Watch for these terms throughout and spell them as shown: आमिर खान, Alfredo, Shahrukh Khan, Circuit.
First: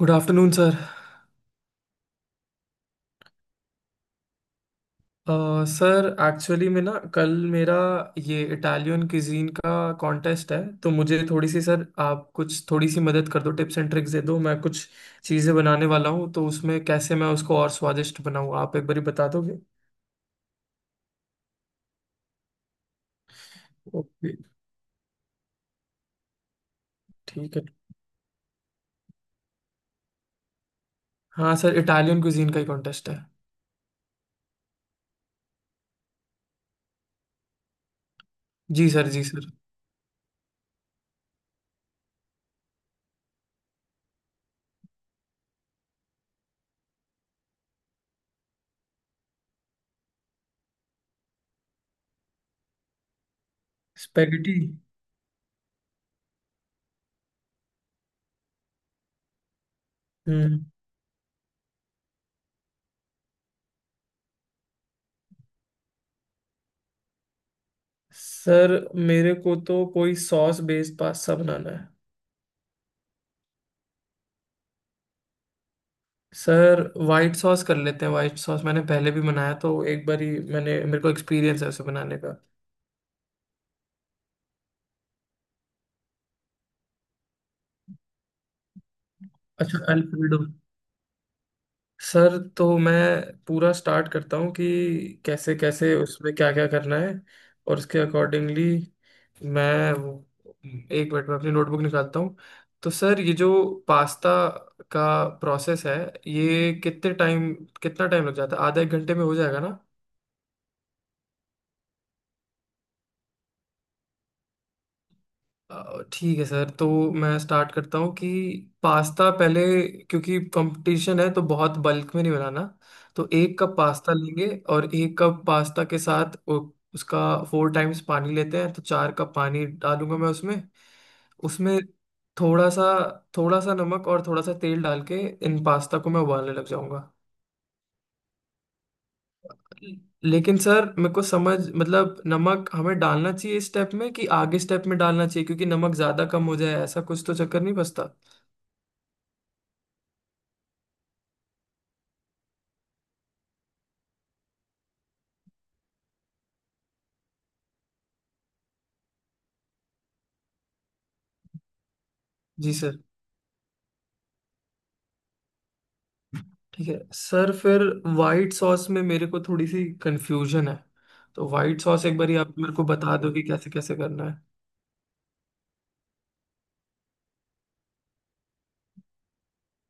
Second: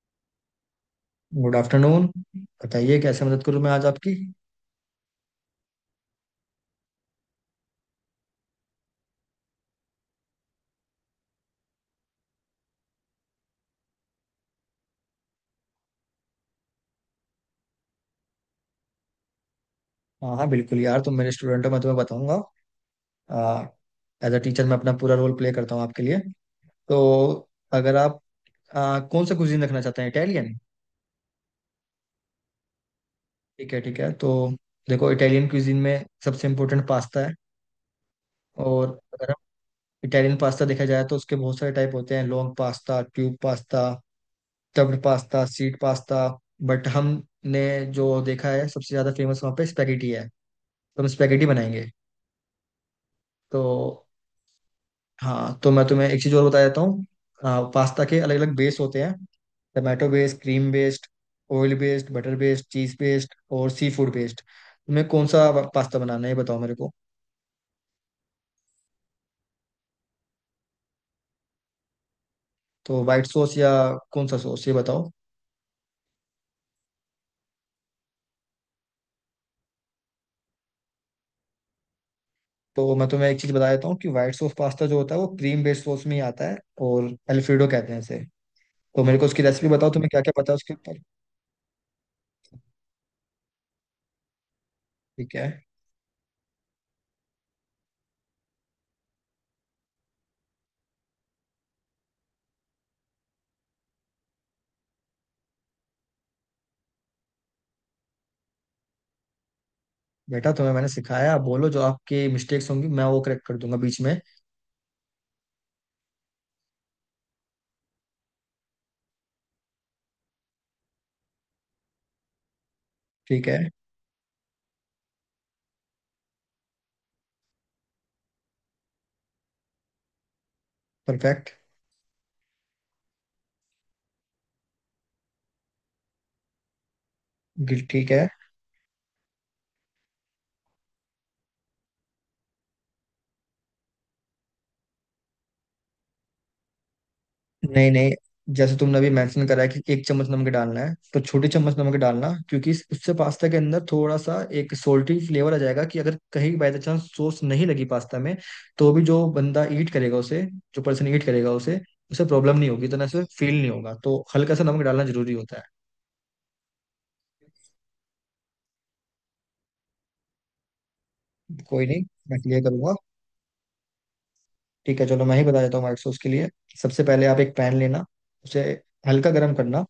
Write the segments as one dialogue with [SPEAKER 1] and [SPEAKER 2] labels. [SPEAKER 1] Good afternoon sir.
[SPEAKER 2] Good afternoon. बताइए कैसे मदद करूं मैं आज आपकी।
[SPEAKER 1] सर एक्चुअली में ना कल मेरा ये इटालियन क्विजीन का कॉन्टेस्ट है। तो मुझे थोड़ी सी सर, आप कुछ थोड़ी सी मदद कर दो, टिप्स एंड ट्रिक्स दे दो। मैं कुछ चीज़ें बनाने वाला हूँ, तो उसमें कैसे मैं उसको और स्वादिष्ट बनाऊँ, आप एक बारी बता दोगे?
[SPEAKER 2] हाँ हाँ बिल्कुल यार, तुम मेरे स्टूडेंट हो, मैं तुम्हें बताऊंगा। As
[SPEAKER 1] okay.
[SPEAKER 2] अ टीचर मैं अपना पूरा रोल प्ले करता हूँ आपके लिए। तो
[SPEAKER 1] ठीक है।
[SPEAKER 2] अगर आप कौन सा कुजीन रखना चाहते हैं, इटालियन।
[SPEAKER 1] हाँ सर, इटालियन क्विजीन का ही कॉन्टेस्ट है।
[SPEAKER 2] ठीक है ठीक है, तो देखो इटालियन कुजीन में सबसे इम्पोर्टेंट पास्ता है। और
[SPEAKER 1] जी सर, जी
[SPEAKER 2] अगर हम
[SPEAKER 1] सर।
[SPEAKER 2] इटालियन पास्ता देखा जाए तो उसके बहुत सारे टाइप होते हैं, long pasta, tube pasta, stuffed pasta, sheet pasta. But हमने जो देखा है सबसे ज्यादा फेमस वहाँ पे स्पेगेटी है, तो हम स्पेगेटी बनाएंगे। तो
[SPEAKER 1] स्पेगेटी।
[SPEAKER 2] हाँ, तो मैं तुम्हें एक चीज़ और बता देता हूँ, पास्ता के अलग अलग बेस होते हैं। Tomato based,
[SPEAKER 1] hmm.
[SPEAKER 2] Cream based, oil based, butter based, cheese based और सी फूड बेस्ड। तुम्हें कौन सा पास्ता बनाना है ये बताओ मेरे को।
[SPEAKER 1] सर, मेरे को तो कोई सॉस बेस्ड पास्ता बनाना है।
[SPEAKER 2] तो वाइट सॉस या कौन सा सॉस ये बताओ।
[SPEAKER 1] सर, वाइट सॉस कर लेते हैं। वाइट सॉस मैंने पहले भी बनाया, तो एक बार ही मैंने, मेरे को एक्सपीरियंस है उसे बनाने का।
[SPEAKER 2] तो मैं तुम्हें एक चीज़ बता देता हूँ कि वाइट सॉस पास्ता जो होता है वो क्रीम बेस्ड सॉस में ही आता है, और एल्फ्रेडो कहते हैं इसे। तो मेरे को उसकी रेसिपी
[SPEAKER 1] अच्छा,
[SPEAKER 2] बताओ, तुम्हें क्या क्या
[SPEAKER 1] अल्फ्रेडो।
[SPEAKER 2] पता है उसके ऊपर।
[SPEAKER 1] सर, तो मैं पूरा स्टार्ट करता हूँ कि
[SPEAKER 2] ठीक है
[SPEAKER 1] कैसे कैसे उसमें क्या क्या करना है, और उसके अकॉर्डिंगली मैं वो- 1 मिनट में अपनी नोटबुक निकालता हूँ। तो सर, ये जो पास्ता का प्रोसेस है, ये कितने टाइम, कितना टाइम लग जाता है? आधा एक घंटे में हो जाएगा ना?
[SPEAKER 2] बेटा, तुम्हें मैंने सिखाया, आप बोलो, जो आपकी मिस्टेक्स होंगी मैं वो करेक्ट कर दूंगा बीच में।
[SPEAKER 1] ठीक है सर, तो मैं स्टार्ट करता हूँ कि पास्ता पहले, क्योंकि कंपटीशन है तो बहुत बल्क में नहीं बनाना। तो
[SPEAKER 2] ठीक है।
[SPEAKER 1] 1 कप पास्ता लेंगे। और 1 कप पास्ता के साथ उसका 4 टाइम्स पानी लेते हैं, तो 4 कप पानी डालूंगा मैं उसमें।
[SPEAKER 2] परफेक्ट।
[SPEAKER 1] उसमें थोड़ा सा, थोड़ा सा नमक और थोड़ा सा तेल डाल के इन पास्ता को मैं उबालने लग जाऊंगा।
[SPEAKER 2] ठीक है।
[SPEAKER 1] लेकिन सर, मेरे को समझ, मतलब नमक हमें डालना चाहिए इस स्टेप में कि आगे स्टेप में डालना चाहिए, क्योंकि नमक ज्यादा कम हो जाए ऐसा कुछ तो चक्कर नहीं
[SPEAKER 2] नहीं
[SPEAKER 1] बसता?
[SPEAKER 2] नहीं, जैसे तुमने अभी मेंशन करा है कि एक चम्मच नमक डालना है, तो छोटी चम्मच नमक डालना, क्योंकि उससे पास्ता के अंदर थोड़ा सा एक सोल्टी फ्लेवर आ जाएगा कि अगर कहीं बाय चांस सॉस नहीं लगी पास्ता में, तो भी जो बंदा ईट करेगा उसे, जो पर्सन ईट करेगा उसे, उसे प्रॉब्लम नहीं
[SPEAKER 1] जी
[SPEAKER 2] होगी,
[SPEAKER 1] सर।
[SPEAKER 2] इतना से फील नहीं होगा, तो हल्का सा नमक डालना जरूरी होता
[SPEAKER 1] ठीक है सर, फिर वाइट सॉस में मेरे को थोड़ी सी कंफ्यूजन है, तो
[SPEAKER 2] है।
[SPEAKER 1] वाइट
[SPEAKER 2] कोई नहीं,
[SPEAKER 1] सॉस एक बारी
[SPEAKER 2] मैं
[SPEAKER 1] आप
[SPEAKER 2] क्लियर
[SPEAKER 1] मेरे को
[SPEAKER 2] करूंगा।
[SPEAKER 1] बता दो कि कैसे कैसे करना है।
[SPEAKER 2] ठीक है, चलो मैं ही बता देता हूँ। व्हाइट सॉस के लिए सबसे पहले आप एक पैन लेना, उसे हल्का गर्म करना,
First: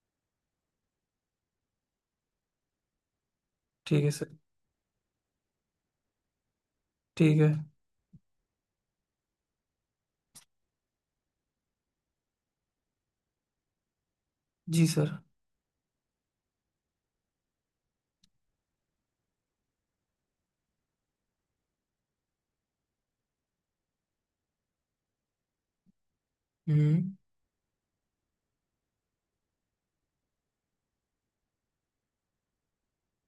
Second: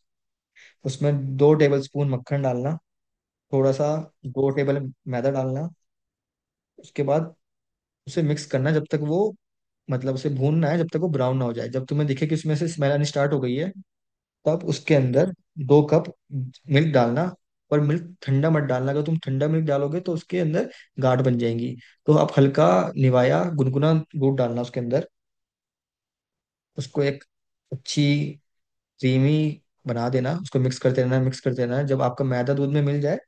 [SPEAKER 2] उसमें 2 टेबल स्पून मक्खन डालना। थोड़ा सा
[SPEAKER 1] ठीक है सर।
[SPEAKER 2] 2 टेबल मैदा डालना। उसके बाद
[SPEAKER 1] ठीक है।
[SPEAKER 2] उसे मिक्स करना जब तक वो, मतलब उसे भूनना है जब तक वो ब्राउन ना हो जाए। जब तुम्हें दिखे कि उसमें से स्मेल आनी स्टार्ट हो गई है, तब
[SPEAKER 1] जी
[SPEAKER 2] उसके
[SPEAKER 1] सर।
[SPEAKER 2] अंदर 2 कप मिल्क डालना। पर मिल्क ठंडा मत डालना, अगर तुम ठंडा मिल्क डालोगे तो उसके अंदर गाढ़ बन जाएंगी। तो आप हल्का निवाया गुनगुना दूध डालना उसके अंदर। उसको
[SPEAKER 1] हम्म।
[SPEAKER 2] एक अच्छी क्रीमी बना देना, उसको मिक्स करते रहना मिक्स करते रहना, जब आपका मैदा दूध में मिल जाए,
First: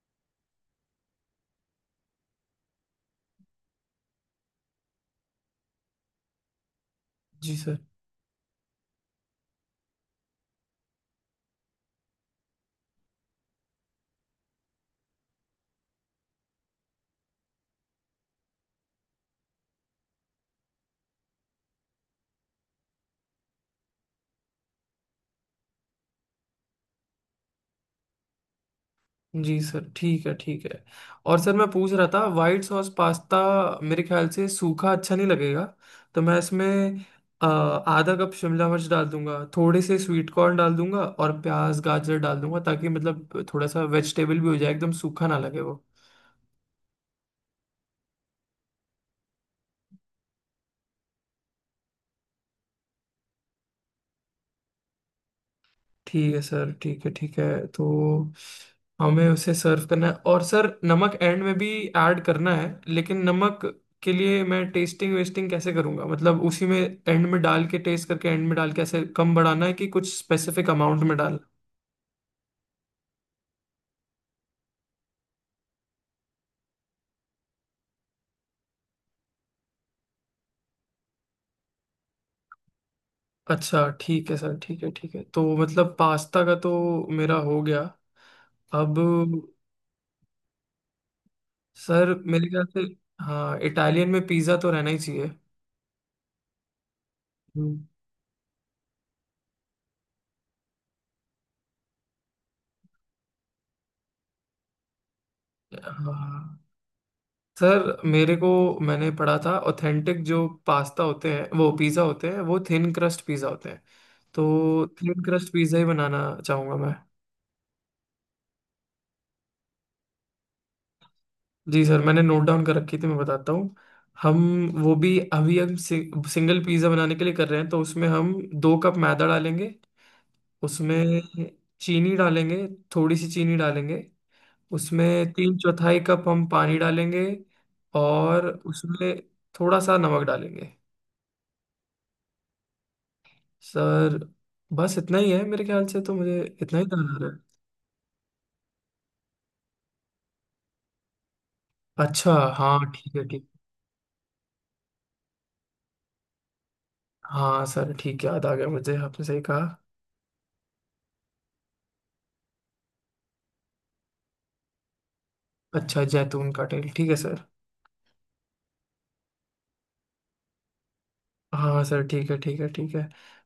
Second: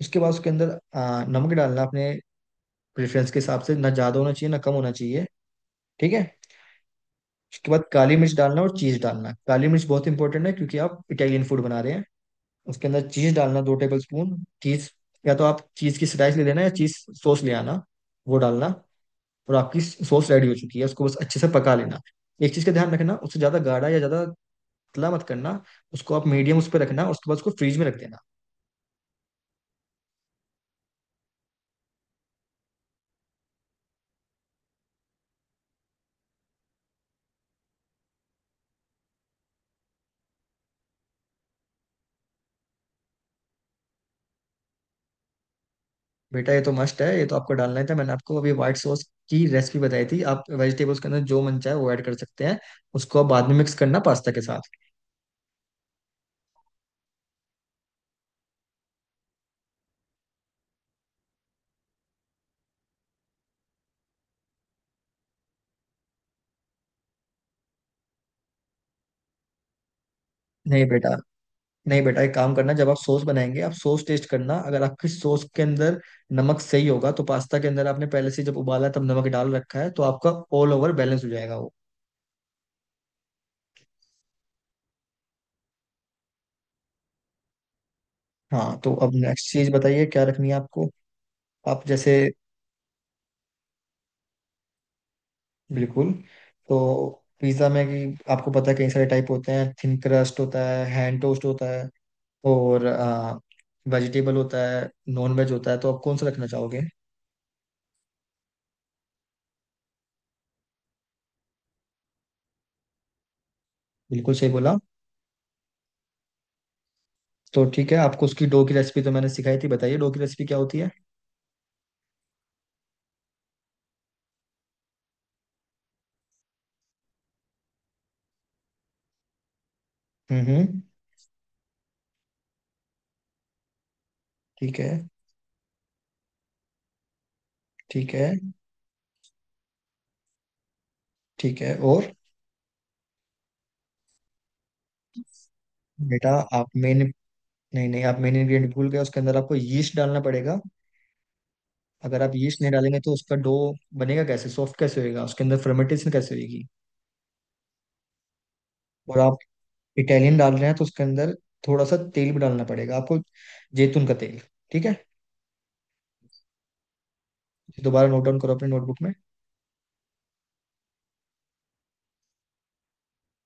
[SPEAKER 2] उसके बाद उसके अंदर नमक डालना अपने प्रेफरेंस के हिसाब से, ना ज़्यादा होना चाहिए ना कम होना चाहिए। ठीक है।
[SPEAKER 1] जी
[SPEAKER 2] उसके
[SPEAKER 1] सर।
[SPEAKER 2] बाद काली मिर्च डालना और चीज़ डालना, काली मिर्च बहुत इंपॉर्टेंट है क्योंकि आप इटालियन फूड बना रहे हैं। उसके अंदर चीज़ डालना, 2 टेबल स्पून चीज़। या तो आप चीज़ की स्लाइस ले लेना या चीज़ सॉस ले आना, वो डालना। और आपकी सॉस रेडी हो चुकी है, उसको बस अच्छे से पका लेना। एक चीज़ का ध्यान रखना, उससे ज़्यादा गाढ़ा या ज़्यादा पतला मत करना। उसको आप मीडियम उस पर रखना और उसके बाद उसको फ्रीज में रख देना।
[SPEAKER 1] जी सर, ठीक है, ठीक है। और सर, मैं पूछ रहा था वाइट सॉस पास्ता मेरे ख्याल से सूखा अच्छा नहीं लगेगा। तो मैं इसमें 1/2 कप शिमला मिर्च डाल दूंगा, थोड़े से स्वीट कॉर्न डाल दूंगा और प्याज, गाजर डाल दूंगा, ताकि मतलब थोड़ा सा वेजिटेबल भी हो जाए, एकदम सूखा ना लगे वो।
[SPEAKER 2] बेटा ये तो मस्ट है, ये तो आपको डालना ही था, मैंने आपको अभी व्हाइट सॉस की रेसिपी बताई थी, आप वेजिटेबल्स के अंदर जो मन चाहे वो ऐड कर सकते हैं। उसको आप बाद में मिक्स करना पास्ता के साथ।
[SPEAKER 1] ठीक है सर, ठीक है, ठीक है। तो हमें उसे सर्व करना है, और सर, नमक एंड में भी ऐड करना है। लेकिन नमक के लिए मैं टेस्टिंग वेस्टिंग कैसे करूंगा? मतलब उसी में एंड में डाल के टेस्ट करके, एंड में डाल के ऐसे कम बढ़ाना है कि कुछ स्पेसिफिक
[SPEAKER 2] नहीं
[SPEAKER 1] अमाउंट
[SPEAKER 2] बेटा,
[SPEAKER 1] में डाल?
[SPEAKER 2] नहीं बेटा, एक काम करना, जब आप सॉस बनाएंगे आप सॉस टेस्ट करना। अगर आपकी सॉस के अंदर नमक सही होगा, तो पास्ता के अंदर आपने पहले से जब उबाला तब नमक डाल रखा है, तो आपका ऑल ओवर बैलेंस हो जाएगा वो।
[SPEAKER 1] अच्छा ठीक है सर, ठीक है, ठीक है। तो मतलब पास्ता का तो मेरा हो गया।
[SPEAKER 2] हाँ, तो
[SPEAKER 1] अब
[SPEAKER 2] अब नेक्स्ट चीज बताइए क्या रखनी है आपको। आप जैसे।
[SPEAKER 1] सर, मेरे ख्याल से, हाँ इटालियन में पिज़्ज़ा तो रहना ही चाहिए।
[SPEAKER 2] बिल्कुल। तो पिज्जा में,
[SPEAKER 1] हम्म।
[SPEAKER 2] कि आपको पता है कई सारे टाइप होते हैं, थिन क्रस्ट होता है, हैंड टोस्ट होता है, और वेजिटेबल होता है, नॉन वेज होता है, तो आप कौन सा रखना
[SPEAKER 1] हाँ
[SPEAKER 2] चाहोगे।
[SPEAKER 1] सर, मेरे को, मैंने पढ़ा था ऑथेंटिक जो पास्ता होते हैं वो पिज़्ज़ा होते हैं, वो थिन क्रस्ट पिज़्ज़ा होते हैं।
[SPEAKER 2] बिल्कुल सही बोला।
[SPEAKER 1] तो थिन क्रस्ट पिज़्ज़ा ही बनाना चाहूँगा मैं।
[SPEAKER 2] तो ठीक है, आपको उसकी डो की रेसिपी तो मैंने सिखाई थी, बताइए डो की रेसिपी क्या होती है।
[SPEAKER 1] जी सर, मैंने नोट डाउन कर रखी थी, मैं बताता हूँ। हम वो भी अभी हम सिंगल पिज़्ज़ा बनाने के लिए कर रहे हैं, तो उसमें हम 2 कप मैदा डालेंगे।
[SPEAKER 2] हम्म हम्म,
[SPEAKER 1] उसमें चीनी डालेंगे, थोड़ी सी चीनी डालेंगे।
[SPEAKER 2] ठीक है।
[SPEAKER 1] उसमें 3/4 कप हम पानी डालेंगे।
[SPEAKER 2] ठीक है।
[SPEAKER 1] और उसमें थोड़ा सा नमक डालेंगे।
[SPEAKER 2] ठीक है और
[SPEAKER 1] सर, बस इतना ही है मेरे ख्याल से, तो
[SPEAKER 2] बेटा,
[SPEAKER 1] मुझे
[SPEAKER 2] आप
[SPEAKER 1] इतना ही
[SPEAKER 2] मेन
[SPEAKER 1] ध्यान आ रहा है।
[SPEAKER 2] नहीं नहीं आप मेन इंग्रेडिएंट भूल गए, उसके अंदर आपको यीस्ट डालना पड़ेगा। अगर आप
[SPEAKER 1] अच्छा,
[SPEAKER 2] यीस्ट नहीं
[SPEAKER 1] हाँ,
[SPEAKER 2] डालेंगे तो
[SPEAKER 1] ठीक है,
[SPEAKER 2] उसका
[SPEAKER 1] ठीक।
[SPEAKER 2] डो बनेगा कैसे, सॉफ्ट कैसे होएगा, उसके अंदर फर्मेंटेशन कैसे होगी।
[SPEAKER 1] हाँ सर, ठीक है, याद आ गया मुझे,
[SPEAKER 2] और
[SPEAKER 1] आपने
[SPEAKER 2] आप
[SPEAKER 1] सही कहा।
[SPEAKER 2] इटालियन डाल रहे हैं तो उसके अंदर थोड़ा सा तेल भी डालना पड़ेगा आपको, जैतून का तेल। ठीक है।
[SPEAKER 1] अच्छा, जैतून का तेल, ठीक है सर।
[SPEAKER 2] दोबारा नोट डाउन करो अपने नोटबुक में।
[SPEAKER 1] हाँ सर, ठीक है, ठीक है, ठीक है।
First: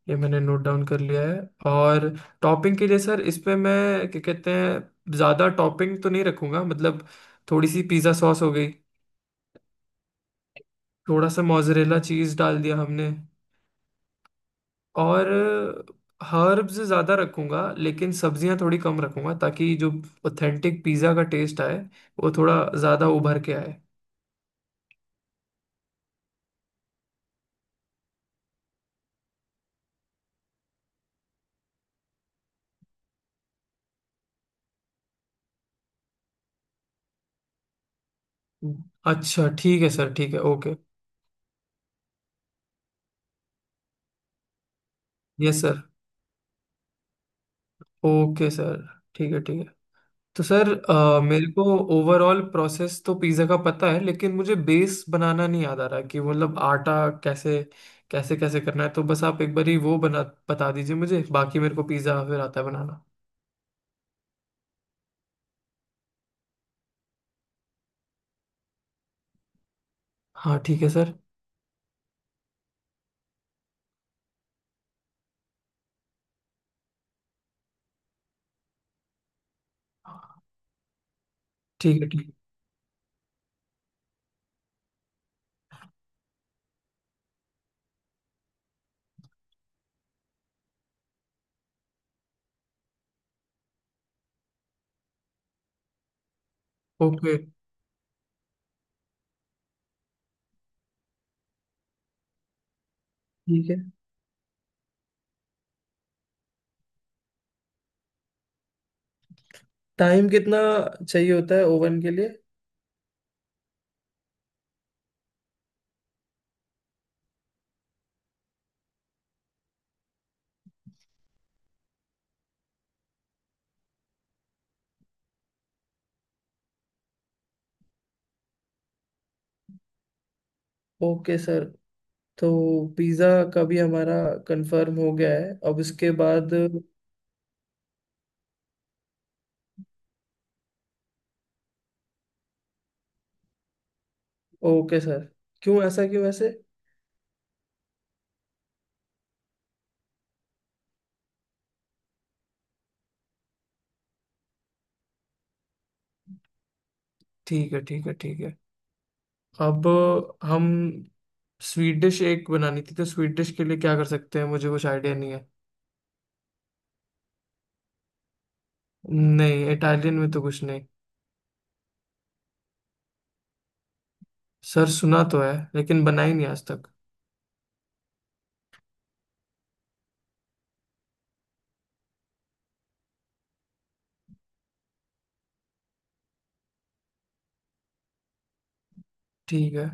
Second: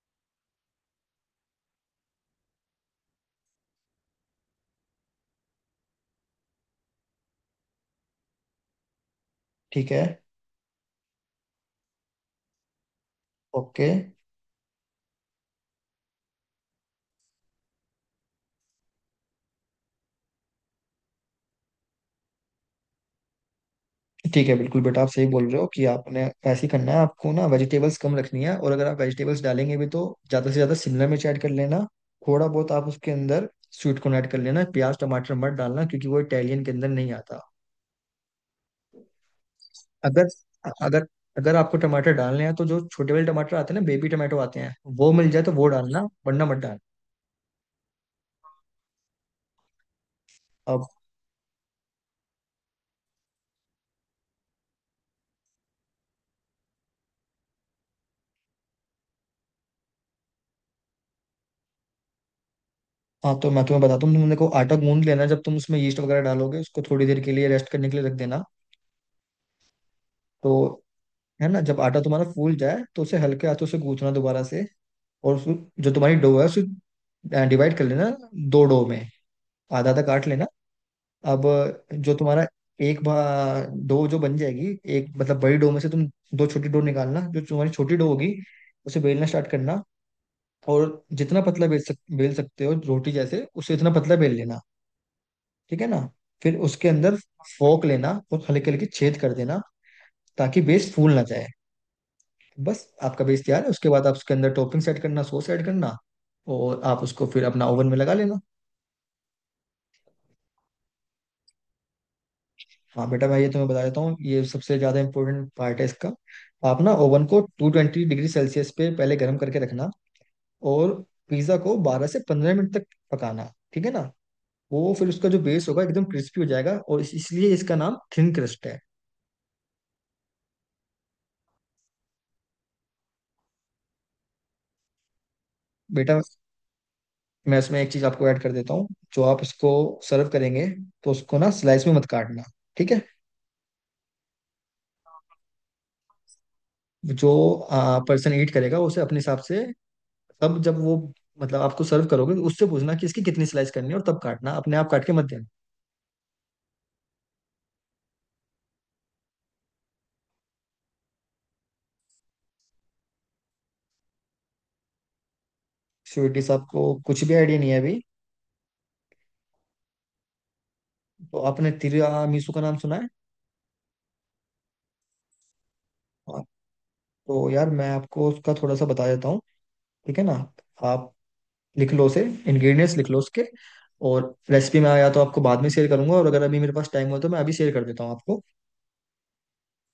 [SPEAKER 1] ये मैंने नोट डाउन कर लिया है। और टॉपिंग के लिए सर, इस पे मैं क्या कहते हैं, ज़्यादा टॉपिंग तो नहीं रखूंगा, मतलब थोड़ी सी पिज़्ज़ा सॉस हो गई,
[SPEAKER 2] ठीक है।
[SPEAKER 1] थोड़ा सा मोजरेला चीज़ डाल दिया हमने।
[SPEAKER 2] ओके।
[SPEAKER 1] और हर्ब्स ज़्यादा रखूंगा लेकिन सब्जियां थोड़ी कम रखूंगा, ताकि जो ऑथेंटिक पिज़्ज़ा का टेस्ट आए, वो थोड़ा ज़्यादा उभर के आए।
[SPEAKER 2] ठीक है, बिल्कुल बेटा, आप सही बोल रहे हो कि आपने ऐसे ही करना है, आपको ना वेजिटेबल्स कम रखनी है, और अगर आप वेजिटेबल्स डालेंगे भी तो ज़्यादा से ज़्यादा शिमला मिर्च ऐड कर लेना, थोड़ा बहुत आप उसके अंदर स्वीट कॉर्न ऐड कर लेना, प्याज टमाटर मत डालना क्योंकि वो इटालियन के अंदर नहीं आता।
[SPEAKER 1] अच्छा ठीक है सर,
[SPEAKER 2] अगर
[SPEAKER 1] ठीक है, ओके।
[SPEAKER 2] अगर अगर आपको टमाटर डालने हैं तो जो छोटे वाले टमाटर आते हैं ना, बेबी टमाटो आते हैं, वो मिल जाए तो
[SPEAKER 1] यस
[SPEAKER 2] वो
[SPEAKER 1] सर।
[SPEAKER 2] डालना, वरना मत डालना।
[SPEAKER 1] ओके सर, ठीक है, ठीक है। तो सर,
[SPEAKER 2] अब
[SPEAKER 1] मेरे को ओवरऑल प्रोसेस तो पिज़्ज़ा का पता है, लेकिन मुझे बेस बनाना नहीं याद आ रहा कि मतलब आटा कैसे, कैसे कैसे करना है। तो बस आप एक बार ही वो बना, बता दीजिए मुझे, बाकी मेरे को पिज़्ज़ा फिर आता है बनाना।
[SPEAKER 2] हाँ, तो मैं तुम्हें बताता हूँ, तुम देखो आटा गूंद लेना, जब तुम उसमें यीस्ट वगैरह डालोगे, उसको थोड़ी देर के लिए रेस्ट करने के लिए रख देना।
[SPEAKER 1] हाँ
[SPEAKER 2] तो
[SPEAKER 1] ठीक है सर,
[SPEAKER 2] है ना, जब आटा तुम्हारा फूल जाए तो उसे हल्के हाथों से गूंथना दोबारा से। और उसको, जो तुम्हारी डो है उसे डिवाइड कर लेना दो डो में, आधा आधा काट लेना। अब
[SPEAKER 1] ठीक है,
[SPEAKER 2] जो
[SPEAKER 1] ठीक।
[SPEAKER 2] तुम्हारा एक भा डो जो बन जाएगी, एक मतलब बड़ी डो में से तुम दो छोटी डो निकालना। जो तुम्हारी छोटी डो होगी उसे बेलना स्टार्ट करना, और जितना पतला बेल सकते हो, रोटी जैसे उसे इतना पतला बेल लेना। ठीक है ना। फिर उसके अंदर
[SPEAKER 1] ओके।
[SPEAKER 2] फोक लेना और हल्के हल्के छेद कर देना, ताकि बेस फूल ना जाए। बस आपका बेस तैयार है,
[SPEAKER 1] ठीक है।
[SPEAKER 2] उसके बाद आप उसके अंदर टॉपिंग सेट करना, सॉस ऐड करना, और आप उसको फिर अपना ओवन में लगा लेना।
[SPEAKER 1] टाइम कितना चाहिए होता है ओवन के लिए?
[SPEAKER 2] हाँ बेटा, मैं ये तुम्हें बता देता हूँ, ये सबसे ज़्यादा इंपॉर्टेंट पार्ट है इसका। आप ना ओवन को 220°C पे पहले गर्म करके रखना, और पिज़्ज़ा को 12 से 15 मिनट तक पकाना। ठीक है ना। वो फिर उसका जो बेस होगा एकदम क्रिस्पी हो जाएगा, और इसलिए इसका नाम थिन क्रस्ट है।
[SPEAKER 1] Okay sir. तो पिज़्ज़ा का भी हमारा कंफर्म हो गया है, अब इसके
[SPEAKER 2] बेटा,
[SPEAKER 1] बाद।
[SPEAKER 2] मैं इसमें एक चीज़ आपको ऐड कर देता हूँ, जो आप इसको सर्व करेंगे तो उसको ना स्लाइस में मत काटना। ठीक है।
[SPEAKER 1] ओके सर, क्यों ऐसा, क्यों ऐसे?
[SPEAKER 2] जो पर्सन ईट करेगा उसे अपने हिसाब से, तब जब वो, मतलब आपको सर्व करोगे तो उससे पूछना कि इसकी कितनी स्लाइस करनी है और तब काटना, अपने आप काट के मत देना।
[SPEAKER 1] ठीक है, ठीक है, ठीक है। अब हम, स्वीट डिश एक बनानी थी, तो स्वीट डिश के लिए क्या कर सकते हैं? मुझे कुछ आइडिया नहीं है।
[SPEAKER 2] श्योर डिश आपको कुछ भी आइडिया नहीं है अभी।
[SPEAKER 1] नहीं, इटालियन में तो कुछ नहीं।
[SPEAKER 2] तो आपने तिरामिसू का नाम सुना है।
[SPEAKER 1] सर, सुना तो है, लेकिन बनाई
[SPEAKER 2] हाँ,
[SPEAKER 1] नहीं आज तक।
[SPEAKER 2] तो यार मैं आपको उसका थोड़ा सा बता देता हूँ। ठीक है ना। आप लिख लो उसे, इंग्रेडिएंट्स लिख लो उसके, और रेसिपी मैं या तो आपको बाद में शेयर करूंगा, और अगर अभी मेरे पास टाइम हो तो मैं अभी शेयर कर देता हूँ आपको।
[SPEAKER 1] ठीक है।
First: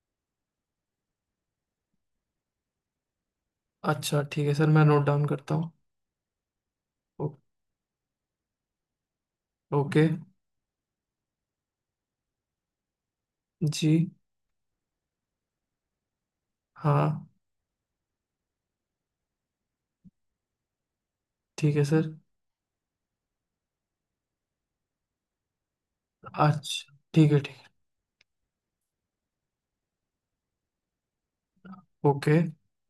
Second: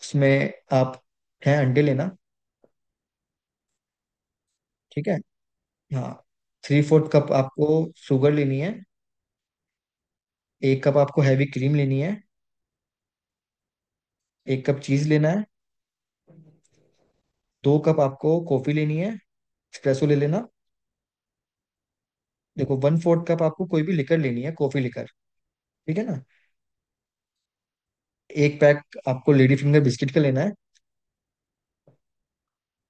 [SPEAKER 2] उसमें आप है अंडे लेना।
[SPEAKER 1] अच्छा ठीक है सर, मैं नोट
[SPEAKER 2] ठीक है।
[SPEAKER 1] डाउन करता हूँ।
[SPEAKER 2] हाँ, 3/4 कप
[SPEAKER 1] ओ-
[SPEAKER 2] आपको शुगर लेनी है।
[SPEAKER 1] ओके।
[SPEAKER 2] 1 कप आपको हैवी क्रीम लेनी है।
[SPEAKER 1] जी।
[SPEAKER 2] एक कप चीज लेना है।
[SPEAKER 1] हाँ।
[SPEAKER 2] 2 कप आपको कॉफी लेनी है, एक्सप्रेसो ले लेना।
[SPEAKER 1] ठीक है सर।
[SPEAKER 2] देखो 1/4 कप आपको कोई भी लिकर लेनी है, कॉफी लिकर। ठीक है ना।
[SPEAKER 1] अच्छा ठीक है, ठीक
[SPEAKER 2] एक पैक आपको लेडी फिंगर बिस्किट का लेना है।
[SPEAKER 1] है। ओके।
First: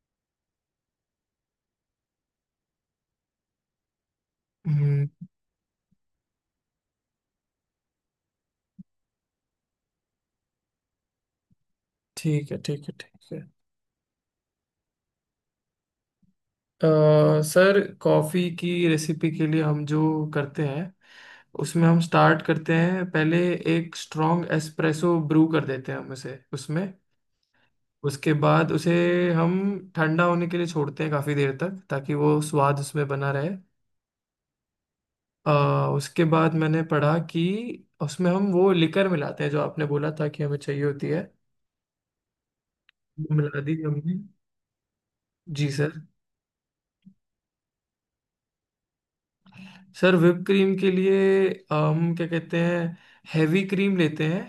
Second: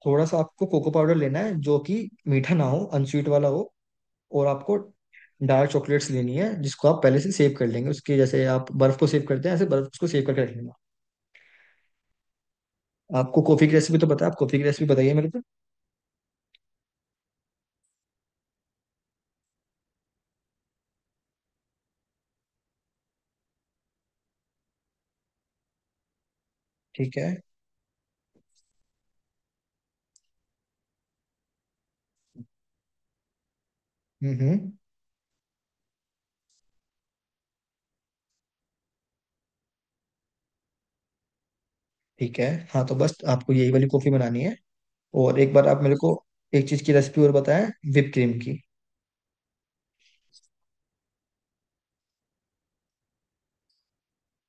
[SPEAKER 2] थोड़ा सा आपको कोको पाउडर लेना है जो कि मीठा ना हो, अनस्वीट वाला हो। और आपको
[SPEAKER 1] हम्म।
[SPEAKER 2] डार्क चॉकलेट्स लेनी है जिसको आप पहले से सेव कर लेंगे, उसके जैसे आप बर्फ को सेव करते हैं, ऐसे बर्फ को सेव करके रख लेना।
[SPEAKER 1] ठीक है, ठीक है, ठीक है।
[SPEAKER 2] आपको कॉफी की रेसिपी तो बताया, आप कॉफी की रेसिपी बताइए मेरे को।
[SPEAKER 1] सर, कॉफ़ी की रेसिपी के लिए हम जो करते हैं, उसमें हम स्टार्ट करते हैं पहले, एक स्ट्रॉन्ग एस्प्रेसो ब्रू कर देते हैं हम उसे उसमें।
[SPEAKER 2] ठीक है।
[SPEAKER 1] उसके बाद उसे हम ठंडा होने के लिए छोड़ते हैं काफ़ी देर तक, ताकि वो स्वाद उसमें बना रहे।
[SPEAKER 2] हम्म हम्म
[SPEAKER 1] अ, उसके बाद मैंने पढ़ा कि उसमें हम वो लिकर मिलाते हैं जो आपने बोला था कि हमें चाहिए होती है।
[SPEAKER 2] ठीक है। हाँ, तो बस
[SPEAKER 1] वो
[SPEAKER 2] आपको
[SPEAKER 1] मिला
[SPEAKER 2] यही
[SPEAKER 1] दी
[SPEAKER 2] वाली कॉफी
[SPEAKER 1] हमने।
[SPEAKER 2] बनानी है। और एक बार
[SPEAKER 1] जी
[SPEAKER 2] आप
[SPEAKER 1] सर।
[SPEAKER 2] मेरे को एक चीज की रेसिपी और बताएं, whipped क्रीम की।
[SPEAKER 1] सर, whipped क्रीम के लिए हम क्या कहते हैं, हैवी क्रीम लेते हैं।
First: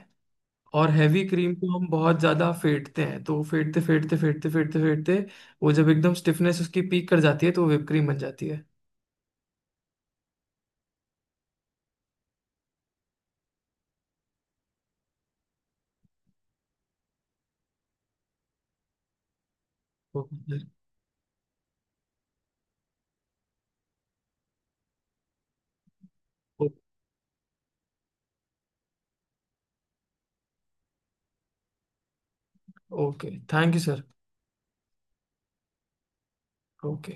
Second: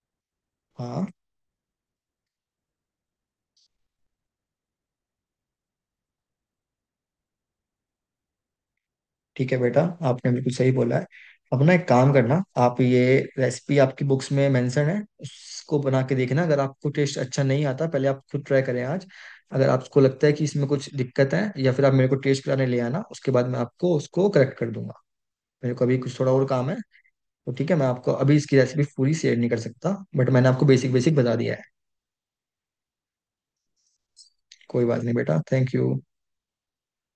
[SPEAKER 1] और
[SPEAKER 2] हाँ।
[SPEAKER 1] हैवी क्रीम को हम बहुत ज़्यादा फेंटते हैं, तो फेंटते फेंटते फेंटते फेंटते फेंटते वो जब एकदम स्टिफनेस उसकी पीक कर जाती है, तो वो whipped क्रीम बन जाती है।
[SPEAKER 2] ठीक है बेटा, आपने बिल्कुल सही बोला है। अपना एक काम करना, आप ये रेसिपी आपकी बुक्स में मेंशन है, उसको बना के देखना। अगर आपको टेस्ट अच्छा नहीं आता, पहले आप खुद ट्राई करें आज। अगर आपको लगता है कि
[SPEAKER 1] ओके।
[SPEAKER 2] इसमें कुछ दिक्कत है या फिर आप मेरे को टेस्ट कराने ले आना, उसके बाद मैं आपको उसको करेक्ट कर दूंगा। मेरे को अभी कुछ थोड़ा और काम है, तो ठीक है मैं आपको अभी इसकी रेसिपी पूरी शेयर नहीं कर सकता, बट मैंने आपको बेसिक बेसिक बता दिया है।
[SPEAKER 1] Okay, thank you sir.
[SPEAKER 2] कोई बात नहीं बेटा, थैंक यू।
[SPEAKER 1] ओके।